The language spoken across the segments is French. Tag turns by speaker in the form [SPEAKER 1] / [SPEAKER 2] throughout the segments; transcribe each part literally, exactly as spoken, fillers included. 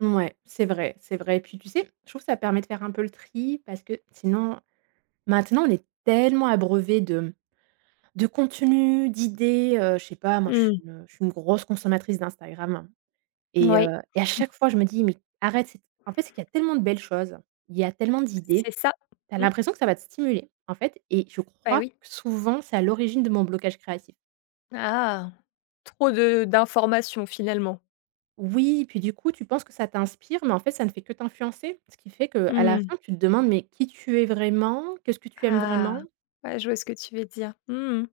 [SPEAKER 1] Ouais, c'est vrai, c'est vrai et puis tu sais, je trouve que ça permet de faire un peu le tri parce que sinon, maintenant on est tellement abreuvés de de contenus, d'idées, heu, je sais pas, moi je suis
[SPEAKER 2] Mmh.
[SPEAKER 1] je suis une grosse consommatrice d'Instagram et
[SPEAKER 2] Oui.
[SPEAKER 1] heu et à chaque fois, je me dis: «Mais arrête c». En fait, c'est qu'il y a tellement de belles choses, il y a tellement
[SPEAKER 2] C'est
[SPEAKER 1] d'idées.
[SPEAKER 2] ça.
[SPEAKER 1] Tu as
[SPEAKER 2] Mmh.
[SPEAKER 1] l'impression que ça va te stimuler, en fait et je
[SPEAKER 2] Bah
[SPEAKER 1] crois
[SPEAKER 2] oui.
[SPEAKER 1] que souvent, c'est à l'origine de mon blocage créatif.
[SPEAKER 2] Ah trop de d'informations finalement?
[SPEAKER 1] Oui, puis du coup, tu penses que ça t'inspire, mais en fait ça ne fait que t'influencer, ce qui fait qu'à la
[SPEAKER 2] Mmh.
[SPEAKER 1] fin, tu te demandes: «Mais qui tu es vraiment? Qu'est-ce que tu aimes
[SPEAKER 2] Ah
[SPEAKER 1] vraiment?»
[SPEAKER 2] ouais je vois ce que tu veux dire, mmh mh.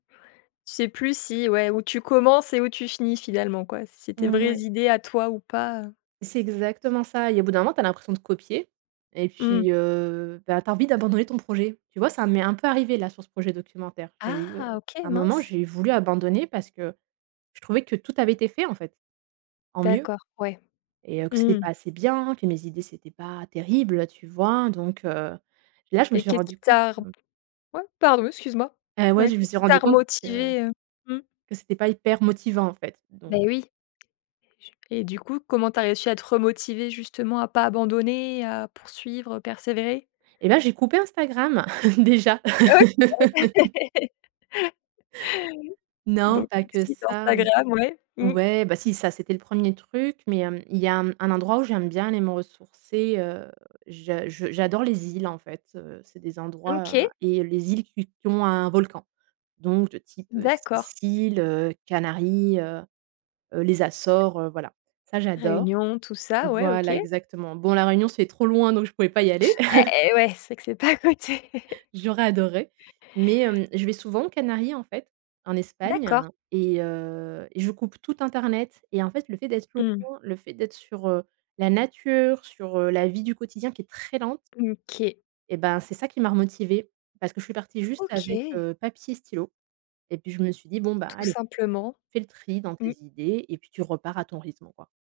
[SPEAKER 2] Tu sais plus si ouais, où tu commences et où tu finis finalement quoi? C'était des
[SPEAKER 1] Mmh
[SPEAKER 2] vraies
[SPEAKER 1] oui.
[SPEAKER 2] idées à toi ou pas, heu
[SPEAKER 1] C'est exactement ça et au bout d'un moment, tu as l'impression de copier et
[SPEAKER 2] Mmh.
[SPEAKER 1] puis heu, bah tu as envie d'abandonner ton projet. Tu vois, ça m'est un peu arrivé là sur ce projet documentaire. J'ai eu, heu,
[SPEAKER 2] Ah, OK,
[SPEAKER 1] un moment,
[SPEAKER 2] mince.
[SPEAKER 1] j'ai voulu abandonner parce que je trouvais que tout avait été fait en fait, en mieux
[SPEAKER 2] D'accord, ouais,
[SPEAKER 1] et heu, que c'était
[SPEAKER 2] mmh.
[SPEAKER 1] pas assez bien, que mes idées, c'était pas terrible, tu vois? Donc, heu, là je me
[SPEAKER 2] Et
[SPEAKER 1] suis
[SPEAKER 2] qu'est-ce qui
[SPEAKER 1] rendu compte
[SPEAKER 2] t'a
[SPEAKER 1] me
[SPEAKER 2] ouais pardon, excuse-moi.
[SPEAKER 1] et ouais,
[SPEAKER 2] Ouais
[SPEAKER 1] je me
[SPEAKER 2] qu'est-ce
[SPEAKER 1] suis
[SPEAKER 2] qui
[SPEAKER 1] rendu
[SPEAKER 2] t'a
[SPEAKER 1] compte que
[SPEAKER 2] motivé, heu mmh.
[SPEAKER 1] que cétait pas hyper motivant, en fait donc
[SPEAKER 2] Beh
[SPEAKER 1] heu
[SPEAKER 2] oui et je et du coup, comment tu as réussi à te remotiver justement, à pas abandonner? À poursuivre? Persévérer?
[SPEAKER 1] Eh bah, j'ai coupé Instagram déjà. Non,
[SPEAKER 2] Donc
[SPEAKER 1] pas que
[SPEAKER 2] exit
[SPEAKER 1] ça
[SPEAKER 2] Instagram, ouais.
[SPEAKER 1] ouais, bah si, ça, c'était le premier truc, mais il y a il y a un endroit où j'aime bien aller me ressourcer, heu, je j'adore les îles en fait, heu, c'est des endroits
[SPEAKER 2] OK.
[SPEAKER 1] et les îles qui qui ont un volcan donc de type
[SPEAKER 2] D'accord.
[SPEAKER 1] Sicile, heu, Canaries, heu, les Açores, heu, voilà ça j'adore.
[SPEAKER 2] Réunion? Tout ça, ouais OK.
[SPEAKER 1] Voilà, exactement. Bon, la Réunion c'est trop loin, donc je pouvais pas y aller.
[SPEAKER 2] Et ouais, c'est que c'est pas à côté.
[SPEAKER 1] J'aurais adoré. Mais, heu, je vais souvent aux Canaries, en fait, en Espagne
[SPEAKER 2] D'accord.
[SPEAKER 1] et heu et je coupe tout internet et en fait, le fait d'être
[SPEAKER 2] Mmh.
[SPEAKER 1] loin, le fait d'être sur, heu, la nature, sur, heu, la vie du quotidien qui est très lente
[SPEAKER 2] OK.
[SPEAKER 1] et bah c'est ça qui m'a remotivé parce que je suis partie juste avec,
[SPEAKER 2] OK.
[SPEAKER 1] heu, papier stylo et puis je me suis dit: «Bon bah
[SPEAKER 2] Tout
[SPEAKER 1] allez
[SPEAKER 2] simplement,
[SPEAKER 1] fais le tri dans tes
[SPEAKER 2] mmh.
[SPEAKER 1] idées et puis tu repars à ton rythme, quoi».